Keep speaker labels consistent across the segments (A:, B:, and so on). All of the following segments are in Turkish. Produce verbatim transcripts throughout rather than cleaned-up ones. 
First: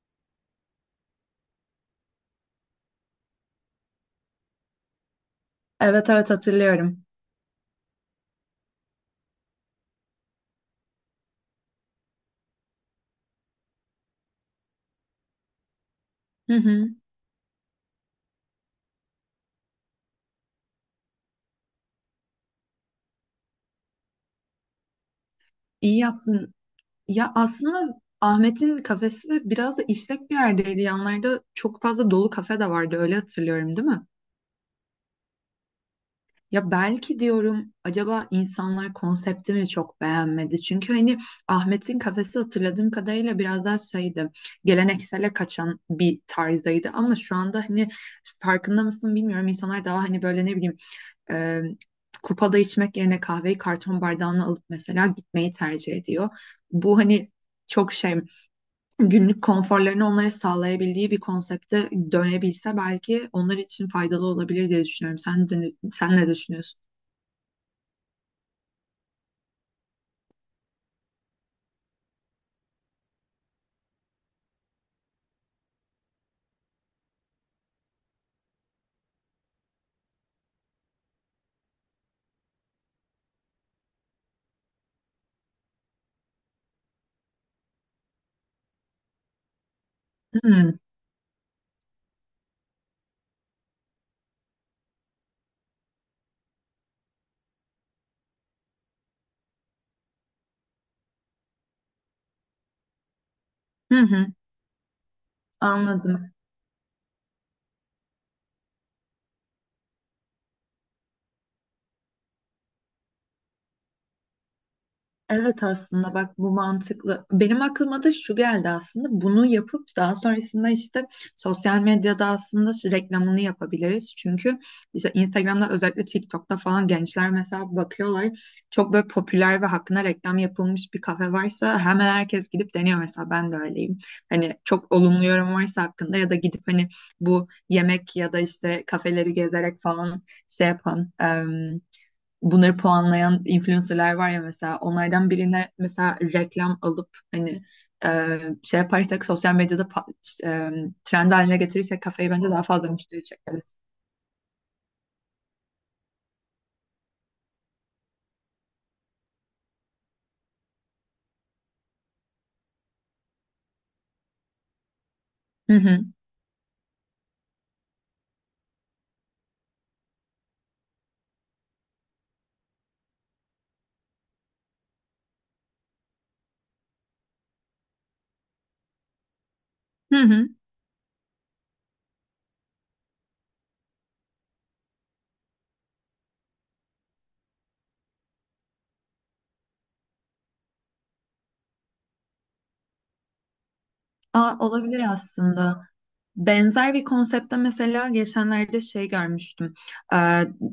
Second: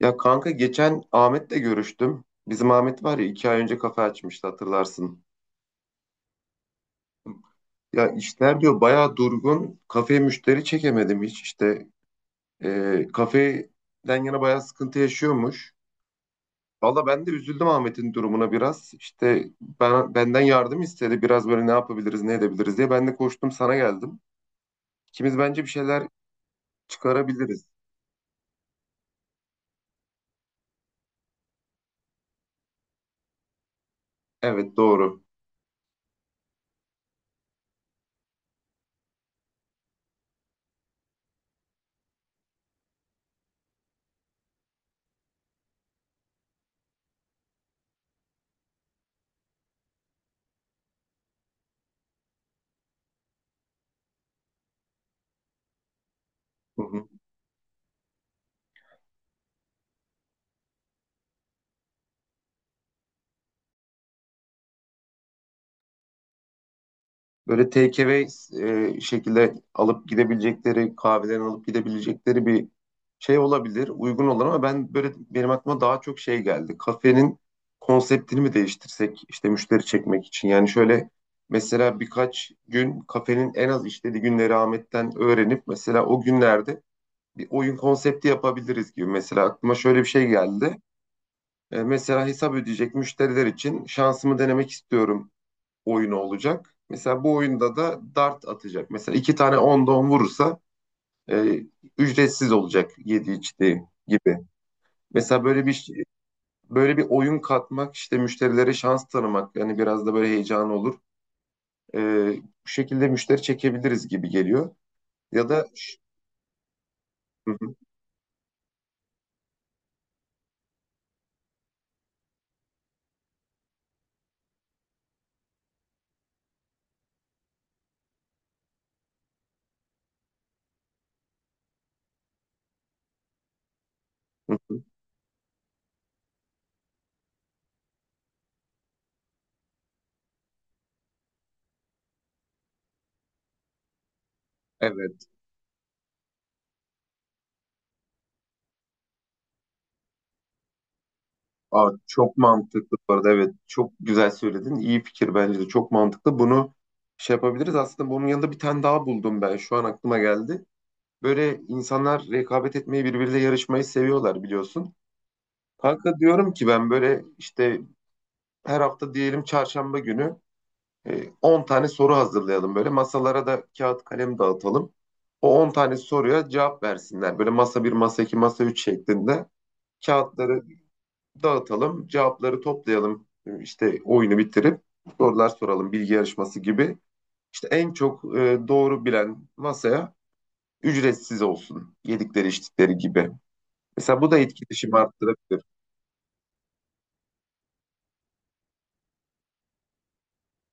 A: Ya kanka, geçen Ahmet'le görüştüm. Bizim Ahmet var ya, iki ay önce kafe açmıştı, hatırlarsın.
B: Evet evet hatırlıyorum.
A: Ya, işler diyor bayağı durgun. Kafeye müşteri çekemedim hiç işte. Ee, kafeden yana bayağı sıkıntı yaşıyormuş.
B: Hı hı.
A: Valla ben de üzüldüm Ahmet'in durumuna biraz. İşte ben, benden yardım istedi. Biraz böyle ne yapabiliriz, ne edebiliriz diye. Ben de koştum sana geldim. İkimiz bence bir
B: İyi
A: şeyler
B: yaptın. Ya
A: çıkarabiliriz.
B: aslında Ahmet'in kafesi de biraz da işlek bir yerdeydi. Yanlarda çok fazla dolu kafe de vardı. Öyle hatırlıyorum, değil mi?
A: Evet, doğru.
B: Ya belki diyorum acaba insanlar konseptimi çok beğenmedi. Çünkü hani Ahmet'in kafesi hatırladığım kadarıyla biraz daha şeydi. Geleneksele kaçan bir tarzdaydı ama şu anda hani farkında mısın bilmiyorum. İnsanlar daha hani böyle ne bileyim e, kupada içmek yerine kahveyi karton bardağına alıp mesela gitmeyi tercih ediyor. Bu hani çok şey günlük konforlarını onlara sağlayabildiği bir konsepte dönebilse belki onlar için faydalı olabilir diye düşünüyorum. Sen de, sen ne düşünüyorsun?
A: Böyle take away e, şekilde alıp gidebilecekleri, kahvelerini alıp gidebilecekleri bir şey olabilir, uygun olur ama ben böyle, benim aklıma daha çok şey geldi. Kafenin konseptini mi değiştirsek işte müşteri çekmek için? Yani şöyle, mesela birkaç gün kafenin en az işlediği günleri Ahmet'ten öğrenip mesela o günlerde bir oyun konsepti yapabiliriz gibi. Mesela aklıma şöyle bir şey geldi.
B: Hmm,
A: E, mesela hesap ödeyecek müşteriler için şansımı denemek istiyorum oyunu olacak. Mesela bu oyunda da dart atacak. Mesela iki tane onda on vurursa e, ücretsiz olacak yedi içtiği
B: hı hı,
A: gibi. Mesela böyle bir
B: anladım.
A: böyle bir oyun katmak işte, müşterilere şans tanımak, yani biraz da böyle heyecan olur. E, Bu şekilde müşteri çekebiliriz gibi geliyor. Ya
B: Evet
A: da
B: aslında bak bu mantıklı.
A: Hı
B: Benim
A: hı,
B: aklıma da şu geldi aslında. Bunu yapıp daha sonrasında işte sosyal medyada aslında şu reklamını yapabiliriz. Çünkü işte Instagram'da özellikle TikTok'ta falan gençler mesela bakıyorlar. Çok böyle popüler ve hakkında reklam yapılmış bir kafe varsa hemen herkes gidip deniyor, mesela ben de öyleyim. Hani
A: hı hı.
B: çok olumlu yorum varsa hakkında ya da gidip hani bu yemek ya da işte kafeleri gezerek falan şey yapan bunları puanlayan influencerlar var ya, mesela
A: Evet.
B: onlardan birine mesela reklam alıp hani e, şey yaparsak sosyal medyada pa- e, trend haline
A: Aa,
B: getirirsek kafayı
A: çok
B: bence daha fazla
A: mantıklı bu
B: müşteri
A: arada. Evet.
B: çekeriz.
A: Çok güzel söyledin. İyi fikir bence de. Çok mantıklı. Bunu şey yapabiliriz. Aslında bunun yanında bir tane daha buldum ben. Şu an aklıma geldi. Böyle insanlar rekabet etmeyi, birbiriyle yarışmayı seviyorlar biliyorsun.
B: Hı hı.
A: Kanka, diyorum ki ben böyle işte her hafta diyelim çarşamba günü e, on tane soru hazırlayalım böyle. Masalara da kağıt kalem dağıtalım. O on tane soruya cevap versinler. Böyle masa bir, masa iki, masa üç şeklinde
B: Hı hı.
A: kağıtları dağıtalım, cevapları toplayalım. E, İşte oyunu bitirip sorular soralım bilgi yarışması gibi. İşte en çok e, doğru bilen masaya ücretsiz olsun. Yedikleri içtikleri gibi. Mesela bu da
B: Aa,
A: etkileşimi
B: olabilir
A: arttırabilir.
B: aslında. Benzer bir konsepte mesela geçenlerde şey görmüştüm. Ee,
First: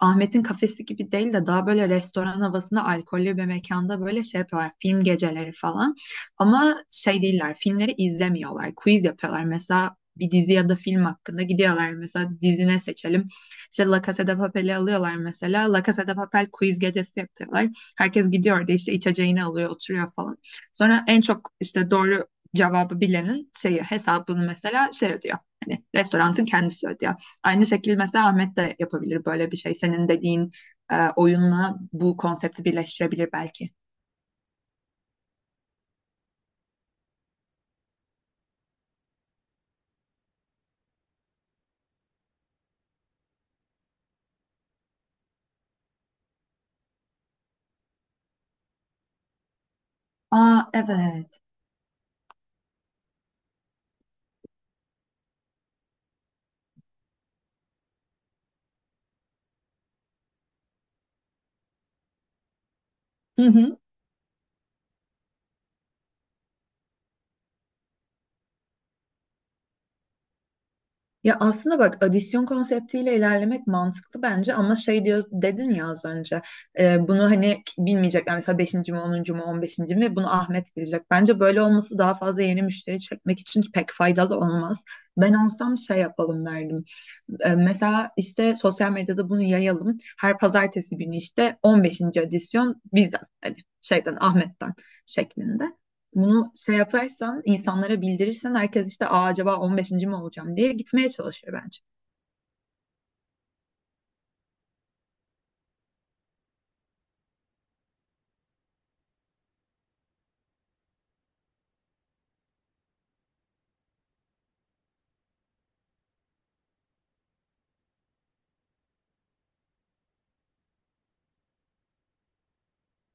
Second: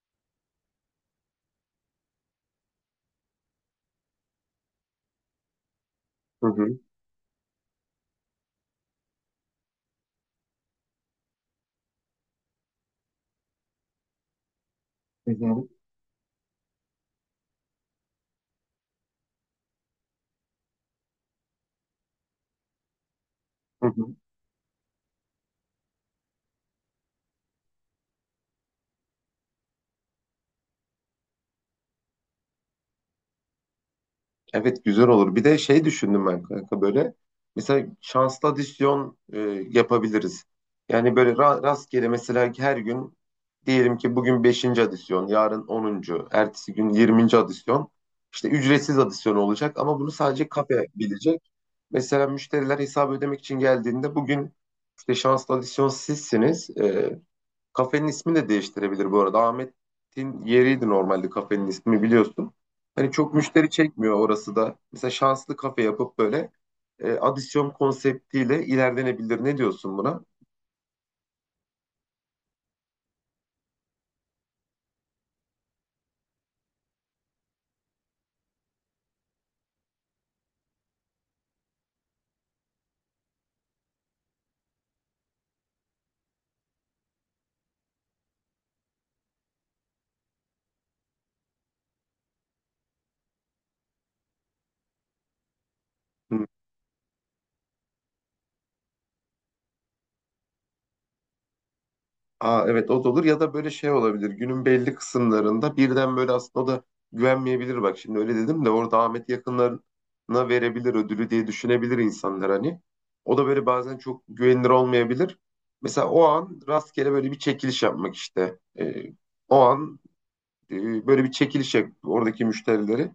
B: Ahmet'in kafesi gibi değil de daha böyle restoran havasında alkollü bir mekanda böyle şey yapıyorlar. Film geceleri falan.
A: Hı hı,
B: Ama şey değiller. Filmleri izlemiyorlar. Quiz yapıyorlar. Mesela bir dizi ya da film hakkında gidiyorlar. Mesela dizine seçelim. İşte La Casa de Papel'i alıyorlar
A: hı hı,
B: mesela. La Casa de Papel quiz gecesi yapıyorlar. Herkes gidiyor da işte içeceğini alıyor, oturuyor falan. Sonra en çok işte doğru cevabı bilenin şeyi,
A: hı hı.
B: hesabını mesela şey ödüyor. Hani restoranın kendisi ödüyor. Aynı şekilde mesela Ahmet de yapabilir böyle bir şey. Senin dediğin e, oyunla bu konsepti birleştirebilir belki.
A: Evet, güzel olur. Bir de şey düşündüm ben kanka, böyle. Mesela şanslı adisyon e, yapabiliriz. Yani böyle ra- rastgele, mesela her gün diyelim ki bugün beşinci adisyon, yarın onuncu, ertesi gün yirminci adisyon. İşte ücretsiz adisyon olacak ama bunu sadece
B: Aa
A: kafe
B: evet.
A: bilecek. Mesela müşteriler hesabı ödemek için geldiğinde bugün işte şanslı adisyon sizsiniz. E, Kafenin ismi de değiştirebilir bu arada. Ahmet'in yeriydi normalde kafenin ismi, biliyorsun. Hani çok
B: Hı
A: müşteri
B: hı.
A: çekmiyor orası da. Mesela şanslı kafe yapıp böyle e, adisyon konseptiyle ilerlenebilir. Ne diyorsun buna?
B: Ya aslında bak adisyon konseptiyle ilerlemek mantıklı bence ama şey diyor dedin ya az önce, e, bunu hani k- bilmeyecekler mesela beşinci mi onuncu mu on beşinci mi bunu Ahmet bilecek. Bence böyle olması daha fazla yeni müşteri çekmek için pek faydalı olmaz. Ben olsam şey yapalım derdim. E, mesela işte sosyal medyada bunu yayalım. Her pazartesi günü işte on beşinci adisyon bizden, hani şeyden Ahmet'ten şeklinde. Bunu şey yaparsan, insanlara bildirirsen herkes işte Aa, acaba on beşinci mi olacağım diye gitmeye çalışır bence.
A: Aa, evet, o da olur. Ya da böyle şey olabilir, günün belli kısımlarında birden böyle. Aslında o da güvenmeyebilir, bak şimdi öyle dedim de, orada Ahmet yakınlarına verebilir ödülü diye düşünebilir insanlar hani. O da böyle bazen çok güvenilir olmayabilir. Mesela o an rastgele böyle bir çekiliş yapmak işte. Ee, o an e, böyle bir çekiliş yap oradaki müşterileri.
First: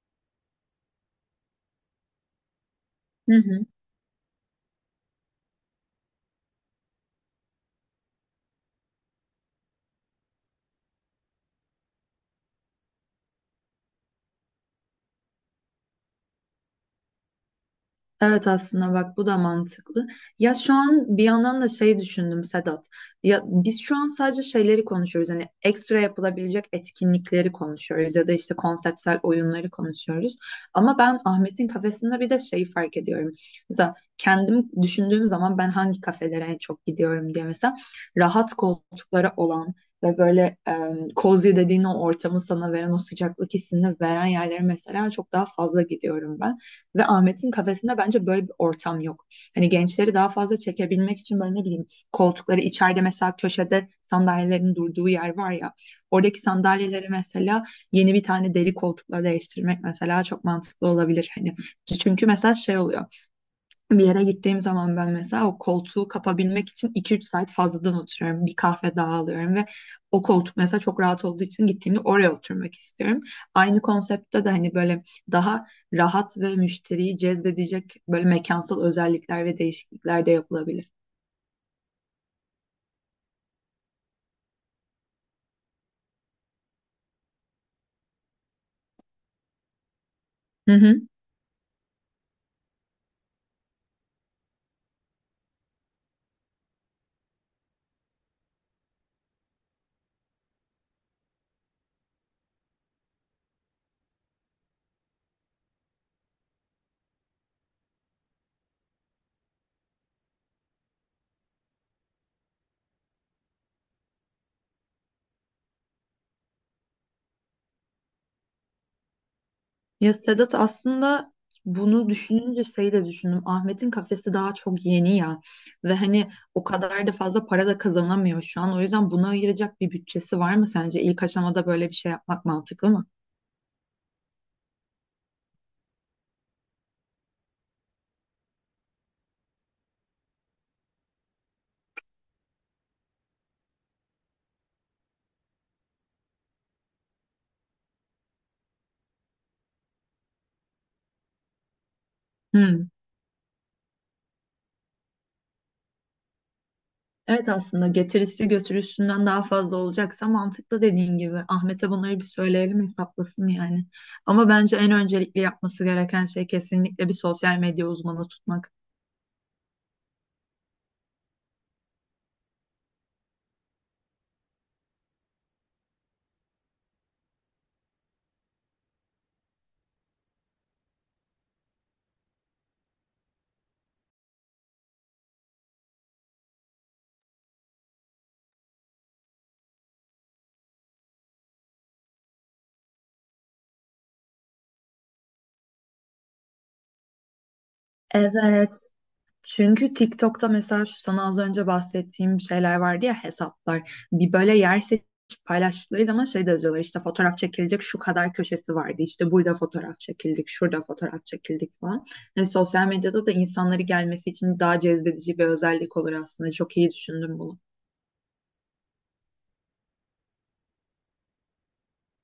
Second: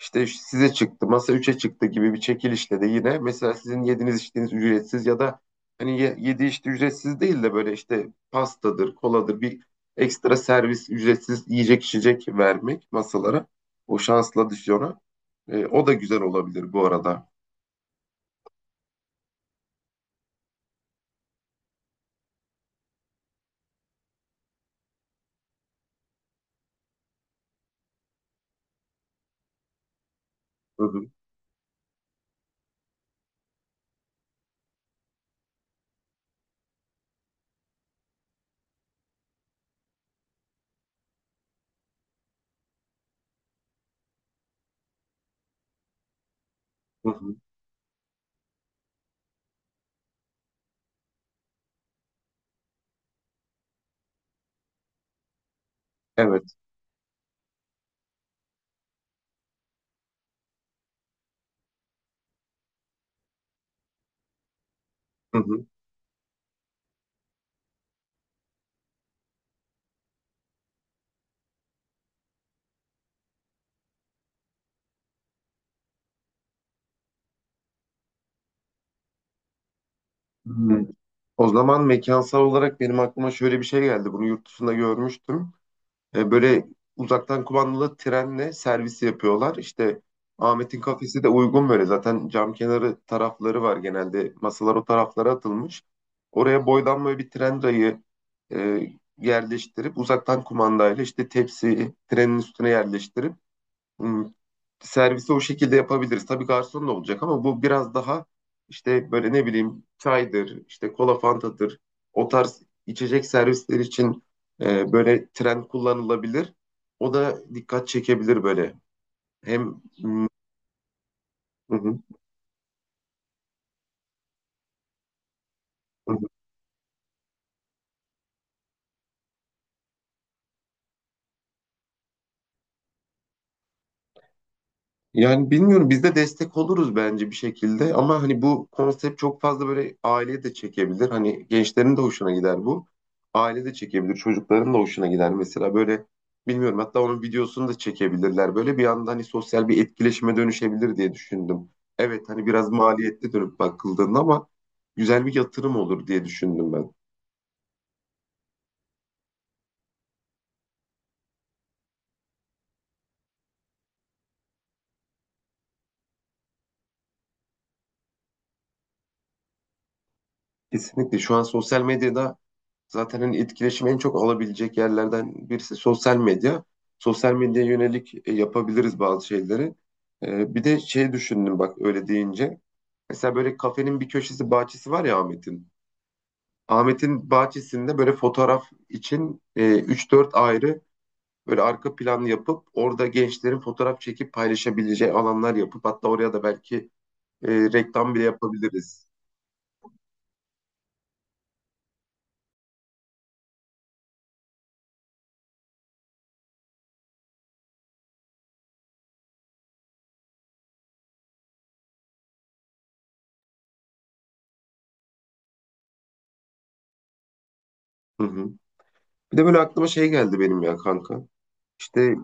A: İşte size çıktı, masa üçe çıktı gibi bir çekilişle de yine
B: Hı
A: mesela
B: hı.
A: sizin yediğiniz içtiğiniz ücretsiz, ya da hani ye- yedi içti ücretsiz değil de böyle işte pastadır, koladır, bir ekstra servis, ücretsiz yiyecek içecek vermek masalara. O şansla düşüyor. E, o da güzel olabilir bu arada.
B: Evet aslında bak bu da mantıklı. Ya şu an bir yandan da şey düşündüm Sedat. Ya biz şu an sadece şeyleri konuşuyoruz. Hani ekstra yapılabilecek etkinlikleri konuşuyoruz ya da işte konseptsel oyunları konuşuyoruz.
A: Hı
B: Ama
A: hı,
B: ben Ahmet'in kafesinde bir de şeyi fark ediyorum. Mesela kendim düşündüğüm zaman ben hangi kafelere en çok gidiyorum diye, mesela rahat koltukları olan ve böyle e, cozy dediğin o ortamı sana veren, o sıcaklık hissini veren yerlere mesela çok daha fazla gidiyorum ben. Ve
A: hı hı.
B: Ahmet'in kafesinde bence böyle bir ortam yok. Hani gençleri daha fazla çekebilmek için böyle ne bileyim, koltukları içeride mesela köşede sandalyelerin durduğu yer var ya. Oradaki
A: Evet.
B: sandalyeleri mesela yeni bir tane deri koltukla değiştirmek mesela çok mantıklı olabilir. Hani çünkü mesela şey oluyor. Bir yere gittiğim zaman ben
A: Hı
B: mesela o
A: hı.
B: koltuğu kapabilmek için iki üç saat fazladan oturuyorum. Bir kahve daha alıyorum ve o koltuk mesela çok rahat olduğu için gittiğimde oraya oturmak istiyorum. Aynı konseptte de hani böyle daha rahat ve müşteriyi cezbedecek böyle mekansal özellikler ve değişiklikler de
A: Hmm.
B: yapılabilir.
A: O zaman mekansal olarak benim aklıma şöyle bir şey geldi. Bunu yurt dışında görmüştüm. E, böyle uzaktan kumandalı trenle servis yapıyorlar. İşte
B: Hı
A: Ahmet'in
B: hı.
A: kafesi de uygun böyle. Zaten cam kenarı tarafları var genelde. Masalar o taraflara atılmış. Oraya boydan böyle bir tren rayı e, yerleştirip, uzaktan kumandayla işte tepsi trenin üstüne yerleştirip, hmm, servisi o şekilde yapabiliriz. Tabii garson da olacak ama bu biraz daha işte böyle, ne bileyim, çaydır, işte kola fantadır. O tarz içecek servisler için e, böyle tren kullanılabilir. O da dikkat çekebilir böyle. Hem
B: Ya
A: Hı
B: Sedat aslında
A: hı.
B: bunu düşününce şey de düşündüm. Ahmet'in kafesi daha çok yeni ya ve
A: Hı.
B: hani o kadar da fazla para da kazanamıyor şu an. O yüzden buna ayıracak bir bütçesi var mı sence? İlk aşamada böyle bir şey yapmak mantıklı mı?
A: Yani bilmiyorum, biz de destek oluruz bence bir şekilde ama hani bu konsept çok fazla, böyle aileye de çekebilir. Hani gençlerin de hoşuna gider bu. Aile de çekebilir, çocukların da hoşuna gider. Mesela böyle, bilmiyorum, hatta onun videosunu da çekebilirler. Böyle bir anda hani sosyal bir etkileşime dönüşebilir diye düşündüm. Evet, hani biraz
B: Hmm.
A: maliyetli dönüp bakıldığında ama güzel bir yatırım olur diye düşündüm ben.
B: Evet aslında getirisi götürüsünden daha fazla olacaksa mantıklı dediğin gibi. Ahmet'e bunları bir söyleyelim hesaplasın yani. Ama bence en öncelikli yapması gereken şey kesinlikle bir sosyal medya uzmanı tutmak.
A: Kesinlikle şu an sosyal medyada. Zaten hani etkileşimi en çok alabilecek yerlerden birisi sosyal medya. Sosyal medyaya yönelik e, yapabiliriz bazı şeyleri. E, bir de şey düşündüm bak öyle deyince. Mesela böyle kafenin bir köşesi, bahçesi var ya Ahmet'in. Ahmet'in bahçesinde böyle fotoğraf için e, üç dört ayrı böyle arka plan yapıp orada gençlerin fotoğraf çekip paylaşabileceği alanlar yapıp, hatta oraya da belki e, reklam bile
B: Evet.
A: yapabiliriz.
B: Çünkü TikTok'ta mesela şu sana az önce bahsettiğim şeyler vardı ya, hesaplar. Bir böyle yer seçip paylaştıkları zaman şey de yazıyorlar, işte fotoğraf çekilecek şu kadar köşesi vardı. İşte burada fotoğraf çekildik, şurada fotoğraf çekildik falan. Yani sosyal medyada da insanları gelmesi için daha cezbedici bir özellik olur aslında. Çok iyi düşündüm bunu.
A: Hı hı. Bir de böyle aklıma şey geldi benim, ya kanka. İşte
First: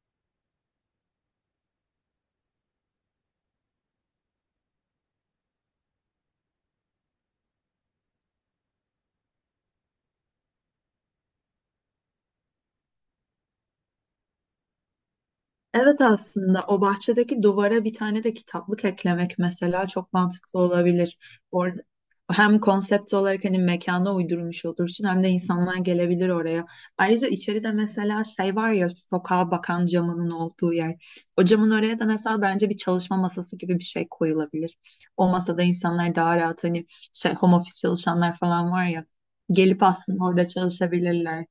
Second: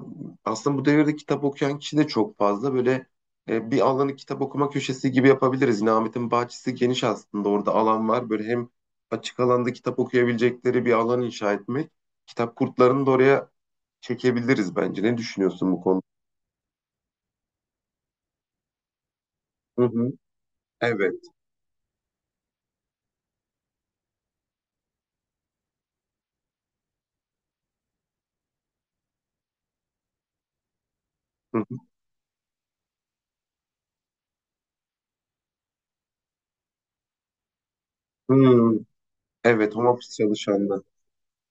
A: aslında bu devirde kitap okuyan kişi de çok fazla. Böyle e, bir alanı kitap okuma köşesi gibi yapabiliriz. Yine Ahmet'in bahçesi geniş aslında. Orada alan var. Böyle hem açık alanda kitap okuyabilecekleri bir alan inşa etmek. Kitap kurtlarını da oraya çekebiliriz bence. Ne düşünüyorsun bu
B: Evet
A: konuda?
B: aslında o bahçedeki duvara bir tane de kitaplık eklemek
A: Hı
B: mesela
A: hı.
B: çok mantıklı
A: Evet.
B: olabilir. Orada hem konsept olarak hani mekana uydurmuş olursun hem de insanlar gelebilir oraya. Ayrıca içeride mesela şey var ya, sokağa bakan camının olduğu yer. O
A: Hı
B: camın
A: hı.
B: oraya da mesela bence bir çalışma masası gibi bir şey koyulabilir. O masada insanlar daha rahat hani şey, home office çalışanlar falan
A: Hı.
B: var ya,
A: Evet,
B: gelip
A: home office
B: aslında orada
A: çalışanlar.
B: çalışabilirler.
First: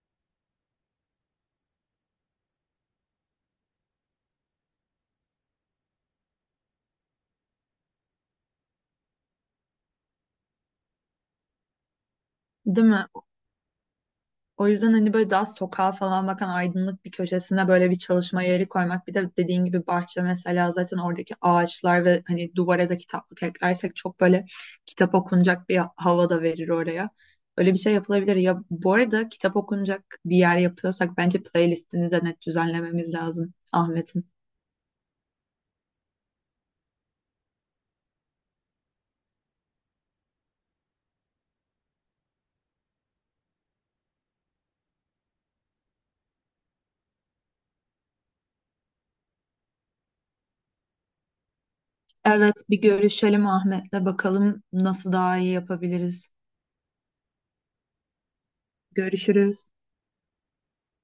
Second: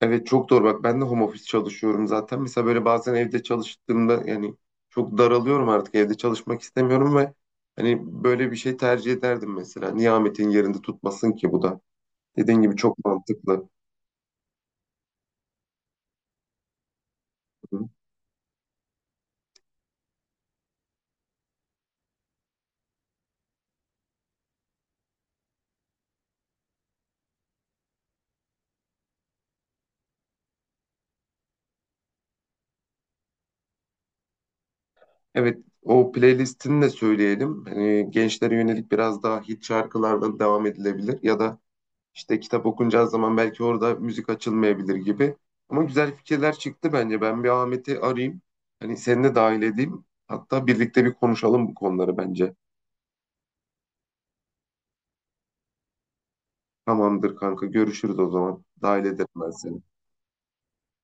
A: Evet, çok doğru bak, ben de home office çalışıyorum zaten. Mesela böyle bazen evde çalıştığımda, yani çok daralıyorum, artık evde çalışmak istemiyorum ve hani böyle bir şey tercih ederdim mesela. Niye Ahmet'in yerinde tutmasın ki bu da? Dediğin gibi
B: Değil
A: çok
B: mi?
A: mantıklı.
B: O yüzden hani böyle daha sokağa falan bakan aydınlık bir köşesine
A: Hı.
B: böyle bir çalışma yeri koymak. Bir de dediğin gibi bahçe mesela, zaten oradaki ağaçlar ve hani duvara da kitaplık eklersek çok böyle kitap okunacak bir hava da verir oraya. Öyle bir şey yapılabilir. Ya bu arada kitap okunacak bir yer yapıyorsak bence playlistini de net düzenlememiz lazım Ahmet'in.
A: Evet, o playlistini de söyleyelim. Hani gençlere yönelik biraz daha hit şarkılarla devam edilebilir, ya da İşte kitap okunacağı zaman belki orada müzik açılmayabilir gibi. Ama güzel fikirler çıktı bence. Ben bir Ahmet'i arayayım. Hani seni de dahil edeyim. Hatta birlikte bir konuşalım bu konuları
B: Evet
A: bence.
B: bir görüşelim Ahmet'le bakalım nasıl daha iyi yapabiliriz.
A: Tamamdır kanka, görüşürüz o zaman. Dahil ederim ben
B: Görüşürüz.
A: seni.